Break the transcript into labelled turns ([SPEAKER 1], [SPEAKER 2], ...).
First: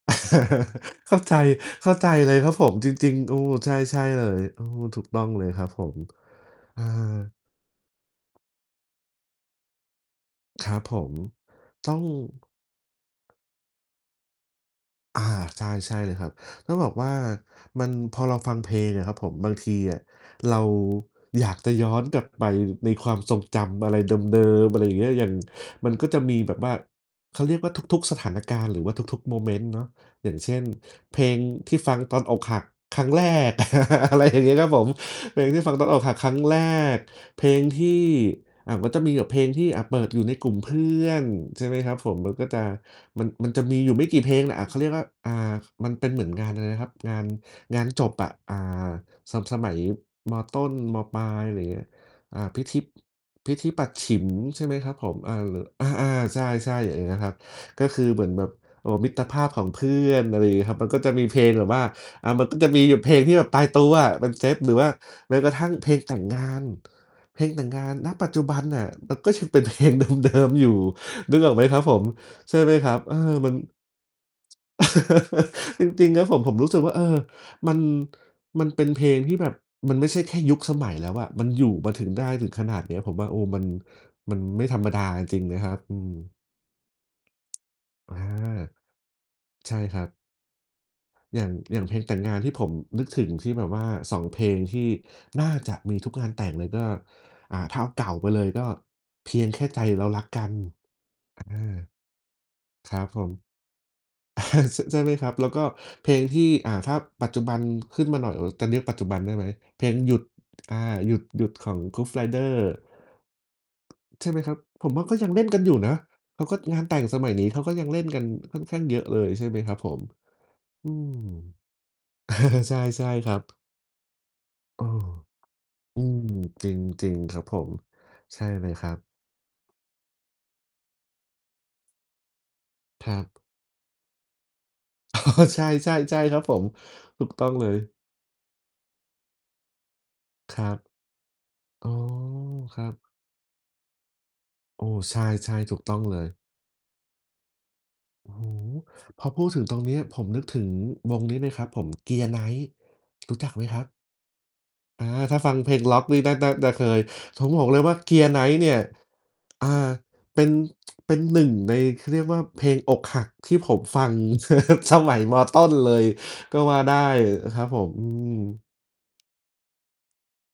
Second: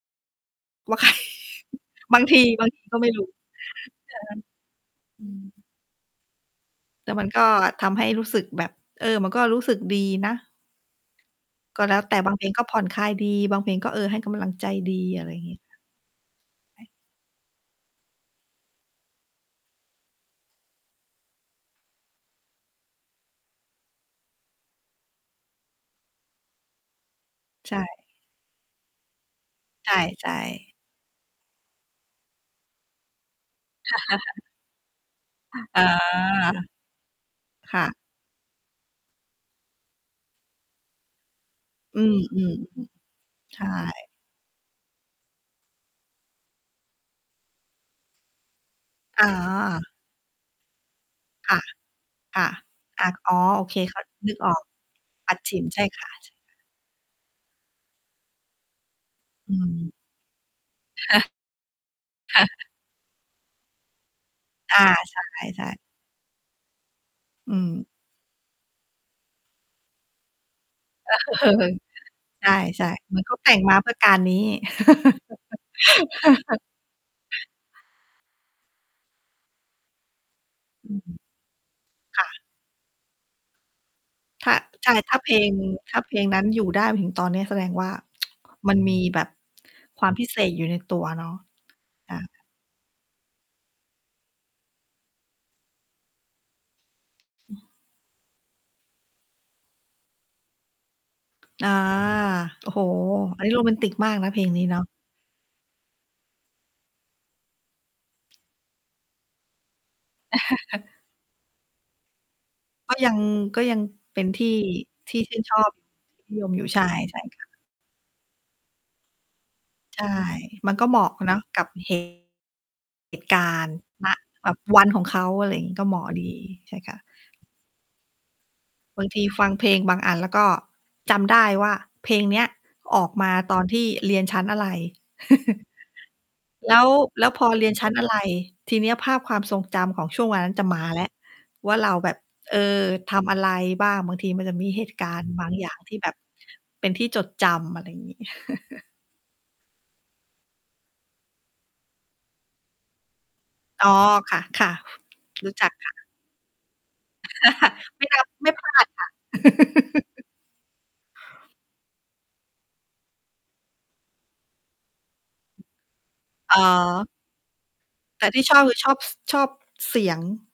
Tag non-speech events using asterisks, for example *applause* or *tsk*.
[SPEAKER 1] ว่าใ
[SPEAKER 2] *chuckles*
[SPEAKER 1] คร
[SPEAKER 2] เข้าใจ เข้าใจ
[SPEAKER 1] บาง
[SPEAKER 2] เล
[SPEAKER 1] ท
[SPEAKER 2] ย
[SPEAKER 1] ี
[SPEAKER 2] ครับ
[SPEAKER 1] บ
[SPEAKER 2] ผ
[SPEAKER 1] าง
[SPEAKER 2] ม
[SPEAKER 1] ที
[SPEAKER 2] จ
[SPEAKER 1] ก็ไม
[SPEAKER 2] ริ
[SPEAKER 1] ่
[SPEAKER 2] ง
[SPEAKER 1] รู้
[SPEAKER 2] ๆ โอ้
[SPEAKER 1] ค่ะ
[SPEAKER 2] ใช่ ใช่เลย เออ ถูกต้
[SPEAKER 1] อื
[SPEAKER 2] องเลยค
[SPEAKER 1] ม
[SPEAKER 2] รับผม เอ
[SPEAKER 1] แต่มัน
[SPEAKER 2] อ
[SPEAKER 1] ก็ทำให้รู้สึกแบบ เออ มันก็รู้สึกดีนะ
[SPEAKER 2] ครับผม
[SPEAKER 1] ก็
[SPEAKER 2] ต
[SPEAKER 1] แ
[SPEAKER 2] ้
[SPEAKER 1] ล้
[SPEAKER 2] อ
[SPEAKER 1] ว
[SPEAKER 2] ง
[SPEAKER 1] แต่ บางเพลงก็ผ่อนคลายดี บางเพลงก็ เออ ให้กำลังใจดี
[SPEAKER 2] อ
[SPEAKER 1] อ
[SPEAKER 2] า
[SPEAKER 1] ะไรอย่างงี้
[SPEAKER 2] ใช่ ๆ เลยครับ ต้องบ
[SPEAKER 1] *unintelligible*
[SPEAKER 2] อกว่า มัน พอเราฟังเพลงอะครับผม บางทีอะ เรา อยากจะย้อนกลับไปในความทรงจำอะไรเดิม ๆ อะไรอย่างเงี้ย อย่าง มันก็จะมีแบบว่า เขาเรียกว่
[SPEAKER 1] ใช
[SPEAKER 2] า ทุก
[SPEAKER 1] ่
[SPEAKER 2] ๆ สถานการณ์หรือว่าทุก ๆ โมเมนต์เนาะ
[SPEAKER 1] ใ
[SPEAKER 2] อ
[SPEAKER 1] ช
[SPEAKER 2] ย่าง
[SPEAKER 1] ่
[SPEAKER 2] เช่น
[SPEAKER 1] ๆ
[SPEAKER 2] เพลงที่ฟังตอนอกหักครั้งแรก
[SPEAKER 1] ค
[SPEAKER 2] *chuckles* อ
[SPEAKER 1] ่
[SPEAKER 2] ะไรอย่
[SPEAKER 1] ะ
[SPEAKER 2] างงี้ ครับผม เพลงที่ฟัง
[SPEAKER 1] อ๋อ
[SPEAKER 2] ตอนอกหักครั้งแรก เพลง
[SPEAKER 1] ค
[SPEAKER 2] ท
[SPEAKER 1] ่ะ
[SPEAKER 2] ี่ อ่า ก็จะมีแบบเพลงที่ อ่า เปิดอยู่ในกลุ่มเพื่อน ใช่ไหมครั
[SPEAKER 1] อ
[SPEAKER 2] บ
[SPEAKER 1] ื
[SPEAKER 2] ผ
[SPEAKER 1] อ
[SPEAKER 2] ม มั
[SPEAKER 1] ๆ
[SPEAKER 2] น
[SPEAKER 1] อื
[SPEAKER 2] ก็
[SPEAKER 1] อ
[SPEAKER 2] จะ มัน มัน
[SPEAKER 1] ใช
[SPEAKER 2] จะ
[SPEAKER 1] ่
[SPEAKER 2] มีอยู่ไม่กี่เพลงน่ะ อะ เขาเรียกว่า อ่า มันเป็นเหมือนงานอะไรนะครับ? งาน งานจบอะ อ่า
[SPEAKER 1] อ๋อ
[SPEAKER 2] สะ สมัย ม.ต้น ม.ปลาย
[SPEAKER 1] ค
[SPEAKER 2] อะไ
[SPEAKER 1] ่
[SPEAKER 2] ร
[SPEAKER 1] ะ
[SPEAKER 2] เงี้ย อ
[SPEAKER 1] ค
[SPEAKER 2] ่า
[SPEAKER 1] ่ะ
[SPEAKER 2] พิธีบ
[SPEAKER 1] อัก อ๋อ
[SPEAKER 2] พิ
[SPEAKER 1] โอ
[SPEAKER 2] ธี
[SPEAKER 1] เค
[SPEAKER 2] ปัจ
[SPEAKER 1] ค็อ
[SPEAKER 2] ฉ
[SPEAKER 1] ด
[SPEAKER 2] ิม
[SPEAKER 1] นึกออ
[SPEAKER 2] ใช
[SPEAKER 1] ก
[SPEAKER 2] ่ไหมครับผม?
[SPEAKER 1] ป
[SPEAKER 2] อ
[SPEAKER 1] ั
[SPEAKER 2] า
[SPEAKER 1] จ
[SPEAKER 2] ล
[SPEAKER 1] ฉ
[SPEAKER 2] เล
[SPEAKER 1] ิ
[SPEAKER 2] ่
[SPEAKER 1] ม ใช
[SPEAKER 2] อ
[SPEAKER 1] ่
[SPEAKER 2] ะ
[SPEAKER 1] ค
[SPEAKER 2] อ
[SPEAKER 1] ่
[SPEAKER 2] า
[SPEAKER 1] ะ
[SPEAKER 2] ๆ ใช
[SPEAKER 1] ใช่
[SPEAKER 2] ่ ๆ อย่างเงี้ยครับ ก็คือเหมือนแบบ เอ่อ มิตรภา
[SPEAKER 1] อ
[SPEAKER 2] พ
[SPEAKER 1] ื
[SPEAKER 2] ของเพื
[SPEAKER 1] ม
[SPEAKER 2] ่อน อะไรอย่างงี้ครับ มันก็
[SPEAKER 1] ค
[SPEAKER 2] จะ
[SPEAKER 1] ่ะ
[SPEAKER 2] มีเพลงแบบว่า อ่า
[SPEAKER 1] ค่
[SPEAKER 2] มันก็จ
[SPEAKER 1] ะ
[SPEAKER 2] ะมีแบบเพลงที่แบบตายตัวอะ เป็นเซต หร
[SPEAKER 1] อ
[SPEAKER 2] ือว
[SPEAKER 1] า
[SPEAKER 2] ่า
[SPEAKER 1] ใ
[SPEAKER 2] แม้กระท
[SPEAKER 1] ช
[SPEAKER 2] ั
[SPEAKER 1] ่
[SPEAKER 2] ่ง
[SPEAKER 1] ๆ
[SPEAKER 2] เพลงแต่งงาน เพลง
[SPEAKER 1] อื
[SPEAKER 2] แต่งง
[SPEAKER 1] ม
[SPEAKER 2] าน ณ ปัจจุบันน่ะ มันก็ยังเป็น เพลงเดิม ๆ อยู่
[SPEAKER 1] เ
[SPEAKER 2] นึก
[SPEAKER 1] อ
[SPEAKER 2] ออกไหม
[SPEAKER 1] อ
[SPEAKER 2] ครับผม?
[SPEAKER 1] ใ
[SPEAKER 2] ใช่ไหม
[SPEAKER 1] ช่
[SPEAKER 2] ครับ
[SPEAKER 1] ๆ เ
[SPEAKER 2] เ
[SPEAKER 1] ห
[SPEAKER 2] อ
[SPEAKER 1] มือนเข
[SPEAKER 2] อ
[SPEAKER 1] าแต
[SPEAKER 2] มั
[SPEAKER 1] ่
[SPEAKER 2] น
[SPEAKER 1] งมาเพื่อการนี้
[SPEAKER 2] *chuckles* จริง ๆ ครับผม ผม
[SPEAKER 1] *laughs*
[SPEAKER 2] รู้สึกว่า เออ มัน มันเป็นเพลงที่แบบมันไม่ใช่แค่ยุคสม
[SPEAKER 1] อ
[SPEAKER 2] ั
[SPEAKER 1] ื
[SPEAKER 2] ยแ
[SPEAKER 1] ม
[SPEAKER 2] ล้วอะ มันอยู่มาถึง
[SPEAKER 1] ค
[SPEAKER 2] ได
[SPEAKER 1] ่
[SPEAKER 2] ้
[SPEAKER 1] ะ
[SPEAKER 2] ถึงขนาดเนี้ย ผมว่า โอ้ มัน มัน
[SPEAKER 1] ค่ะ
[SPEAKER 2] ไม่ธร
[SPEAKER 1] ใ
[SPEAKER 2] ร
[SPEAKER 1] ช
[SPEAKER 2] ม
[SPEAKER 1] ่
[SPEAKER 2] ดา
[SPEAKER 1] ถ้า
[SPEAKER 2] จ
[SPEAKER 1] เพล
[SPEAKER 2] ริง
[SPEAKER 1] ง
[SPEAKER 2] ๆ นะครับ
[SPEAKER 1] ถ
[SPEAKER 2] อื
[SPEAKER 1] ้า
[SPEAKER 2] ม
[SPEAKER 1] เพลงนั้นอยู่ได้มาถึงตอนเนี้ย แสดงว่า
[SPEAKER 2] อา
[SPEAKER 1] *tsk* มันมีแบบ
[SPEAKER 2] ใช่คร
[SPEAKER 1] ค
[SPEAKER 2] ั
[SPEAKER 1] วาม
[SPEAKER 2] บ
[SPEAKER 1] พิเศษอยู่ในตัวเนาะ
[SPEAKER 2] อย่าง อย่างเพลงแต
[SPEAKER 1] ค
[SPEAKER 2] ่
[SPEAKER 1] ่
[SPEAKER 2] ง
[SPEAKER 1] ะ
[SPEAKER 2] งานที่ผมนึกถึง ที่แบบว่า 2 เพลงที่น่าจะมีทุกงานแต่งเลย ก็ อ่า ถ้าเอาเก่าไปเลยก็ "เพียงแค่ใจเรารักกัน" อา
[SPEAKER 1] อา โอ้โฮ
[SPEAKER 2] ครับผม
[SPEAKER 1] อันนี้โรแมนติกมากนะ เพลง นี้
[SPEAKER 2] *chuckles*
[SPEAKER 1] เน
[SPEAKER 2] ช
[SPEAKER 1] าะ
[SPEAKER 2] ใช่ไหมครับ แล้วก็เพลงที่ อ่า ถ้าปัจจุบัน ขึ้นมาหน่อย เอ่อ จะเรียกปัจจุบันได้ไหม? เพลง "หยุด" อา
[SPEAKER 1] *chuckles*
[SPEAKER 2] หยุด หยุด ของ Groove Riders
[SPEAKER 1] ก็ยัง ก็ยังเป็
[SPEAKER 2] ใช
[SPEAKER 1] น
[SPEAKER 2] ่ไ
[SPEAKER 1] ท
[SPEAKER 2] หม
[SPEAKER 1] ี่
[SPEAKER 2] ครับ ผมว่า
[SPEAKER 1] ท
[SPEAKER 2] ก็
[SPEAKER 1] ี่
[SPEAKER 2] ยั
[SPEAKER 1] ช
[SPEAKER 2] ง
[SPEAKER 1] ื่
[SPEAKER 2] เล
[SPEAKER 1] น
[SPEAKER 2] ่น
[SPEAKER 1] ช
[SPEAKER 2] กั
[SPEAKER 1] อ
[SPEAKER 2] นอ
[SPEAKER 1] บ
[SPEAKER 2] ยู่นะ
[SPEAKER 1] นิ
[SPEAKER 2] แล
[SPEAKER 1] ย
[SPEAKER 2] ้ว
[SPEAKER 1] ม
[SPEAKER 2] ก็
[SPEAKER 1] อยู่ ใ
[SPEAKER 2] ง
[SPEAKER 1] ช
[SPEAKER 2] า
[SPEAKER 1] ่
[SPEAKER 2] นแต่ง
[SPEAKER 1] ใช
[SPEAKER 2] ส
[SPEAKER 1] ่
[SPEAKER 2] มัย
[SPEAKER 1] ค
[SPEAKER 2] น
[SPEAKER 1] ่
[SPEAKER 2] ี้
[SPEAKER 1] ะ
[SPEAKER 2] เขาก็ยังเล่น กันค่อนข้างเยอะเลย ใช่ไหมครับผ
[SPEAKER 1] ใ
[SPEAKER 2] ม
[SPEAKER 1] ช่ มันก็
[SPEAKER 2] อื
[SPEAKER 1] เหมาะ
[SPEAKER 2] ม
[SPEAKER 1] เนาะกับ เหตุ
[SPEAKER 2] *chuckles* ใช่ ใช่
[SPEAKER 1] เหตุ
[SPEAKER 2] คร
[SPEAKER 1] ก
[SPEAKER 2] ับ
[SPEAKER 1] ารณ์ ณ แบบว
[SPEAKER 2] เออ
[SPEAKER 1] ันของเขา อะไรงี้ ก็เหม
[SPEAKER 2] อื
[SPEAKER 1] าะ
[SPEAKER 2] ม
[SPEAKER 1] ดี
[SPEAKER 2] จ
[SPEAKER 1] ใช่ค่ะ
[SPEAKER 2] ริง ๆ ครับผม ใช่เลยครั
[SPEAKER 1] บ
[SPEAKER 2] บ
[SPEAKER 1] างทีฟังเพลงบางอันแล้วก็จำได้ว่า เพลง เนี้ยอ
[SPEAKER 2] ค
[SPEAKER 1] อก
[SPEAKER 2] รั
[SPEAKER 1] มา
[SPEAKER 2] บ
[SPEAKER 1] ตอนที่เรียนชั้นอะไร
[SPEAKER 2] *chuckles* ใช
[SPEAKER 1] *chuckles*
[SPEAKER 2] ่ ๆ ๆ ครับผม
[SPEAKER 1] แล้ว
[SPEAKER 2] ถ
[SPEAKER 1] แล
[SPEAKER 2] ู
[SPEAKER 1] ้ว
[SPEAKER 2] ก
[SPEAKER 1] พ
[SPEAKER 2] ต้
[SPEAKER 1] อ
[SPEAKER 2] อง
[SPEAKER 1] เร
[SPEAKER 2] เล
[SPEAKER 1] ียนชั้
[SPEAKER 2] ย
[SPEAKER 1] นอะไร ทีเนี้ยภาพความทรงจำของช่วงวันนั้
[SPEAKER 2] ค
[SPEAKER 1] นจ
[SPEAKER 2] ร
[SPEAKER 1] ะ
[SPEAKER 2] ั
[SPEAKER 1] ม
[SPEAKER 2] บ
[SPEAKER 1] าแล้วว่า
[SPEAKER 2] อ๋
[SPEAKER 1] เร
[SPEAKER 2] อ
[SPEAKER 1] าแบบ เอ
[SPEAKER 2] ค
[SPEAKER 1] อ
[SPEAKER 2] รับ
[SPEAKER 1] ทำอะไรบ้าง บางทีมันจะมีเ
[SPEAKER 2] โ
[SPEAKER 1] ห
[SPEAKER 2] อ้
[SPEAKER 1] ตุกา
[SPEAKER 2] ใช
[SPEAKER 1] รณ์ บาง
[SPEAKER 2] ่
[SPEAKER 1] อย
[SPEAKER 2] ๆ ถ
[SPEAKER 1] ่า
[SPEAKER 2] ู
[SPEAKER 1] ง
[SPEAKER 2] กต
[SPEAKER 1] ท
[SPEAKER 2] ้
[SPEAKER 1] ี่
[SPEAKER 2] อง
[SPEAKER 1] แบ
[SPEAKER 2] เล
[SPEAKER 1] บ
[SPEAKER 2] ย
[SPEAKER 1] เป็นที่จดจำ อะไรอย่างงี้
[SPEAKER 2] โอ้โฮ
[SPEAKER 1] *chuckles*
[SPEAKER 2] พอพูดถึงตรงเนี้ย ผมนึกถึงวง นี้เลยครับผม Gear Knight รู้จักไหมคร
[SPEAKER 1] อ
[SPEAKER 2] ั
[SPEAKER 1] ๋
[SPEAKER 2] บ?
[SPEAKER 1] อ ค่ะ
[SPEAKER 2] อา ถ้า
[SPEAKER 1] ๆ ร
[SPEAKER 2] ฟ
[SPEAKER 1] ู
[SPEAKER 2] ั
[SPEAKER 1] ้
[SPEAKER 2] ง
[SPEAKER 1] จั
[SPEAKER 2] เพ
[SPEAKER 1] ก
[SPEAKER 2] ลง
[SPEAKER 1] ค่
[SPEAKER 2] ร็อก
[SPEAKER 1] ะ
[SPEAKER 2] นี่น่า น่าจะเคย ผมบอกเลยว
[SPEAKER 1] *chuckles*
[SPEAKER 2] ่า
[SPEAKER 1] ไม่นั
[SPEAKER 2] Gear
[SPEAKER 1] บ ไม่
[SPEAKER 2] Knight
[SPEAKER 1] พ
[SPEAKER 2] เน
[SPEAKER 1] ล
[SPEAKER 2] ี่ย
[SPEAKER 1] าดค่ะ
[SPEAKER 2] อ่า
[SPEAKER 1] *laughs*
[SPEAKER 2] เป็น *tsk* เป็น 1 ใน เขาเรียกว่าเพลงอกหักที่ผมฟัง *chuckles* สมัย ม.ต้น เลย
[SPEAKER 1] อ
[SPEAKER 2] ก
[SPEAKER 1] ๋
[SPEAKER 2] ็ว่าได
[SPEAKER 1] อ
[SPEAKER 2] ้อะครับผม อื
[SPEAKER 1] แต่ที่ชอบ
[SPEAKER 2] ม
[SPEAKER 1] คือชอบ ส ชอบเสียง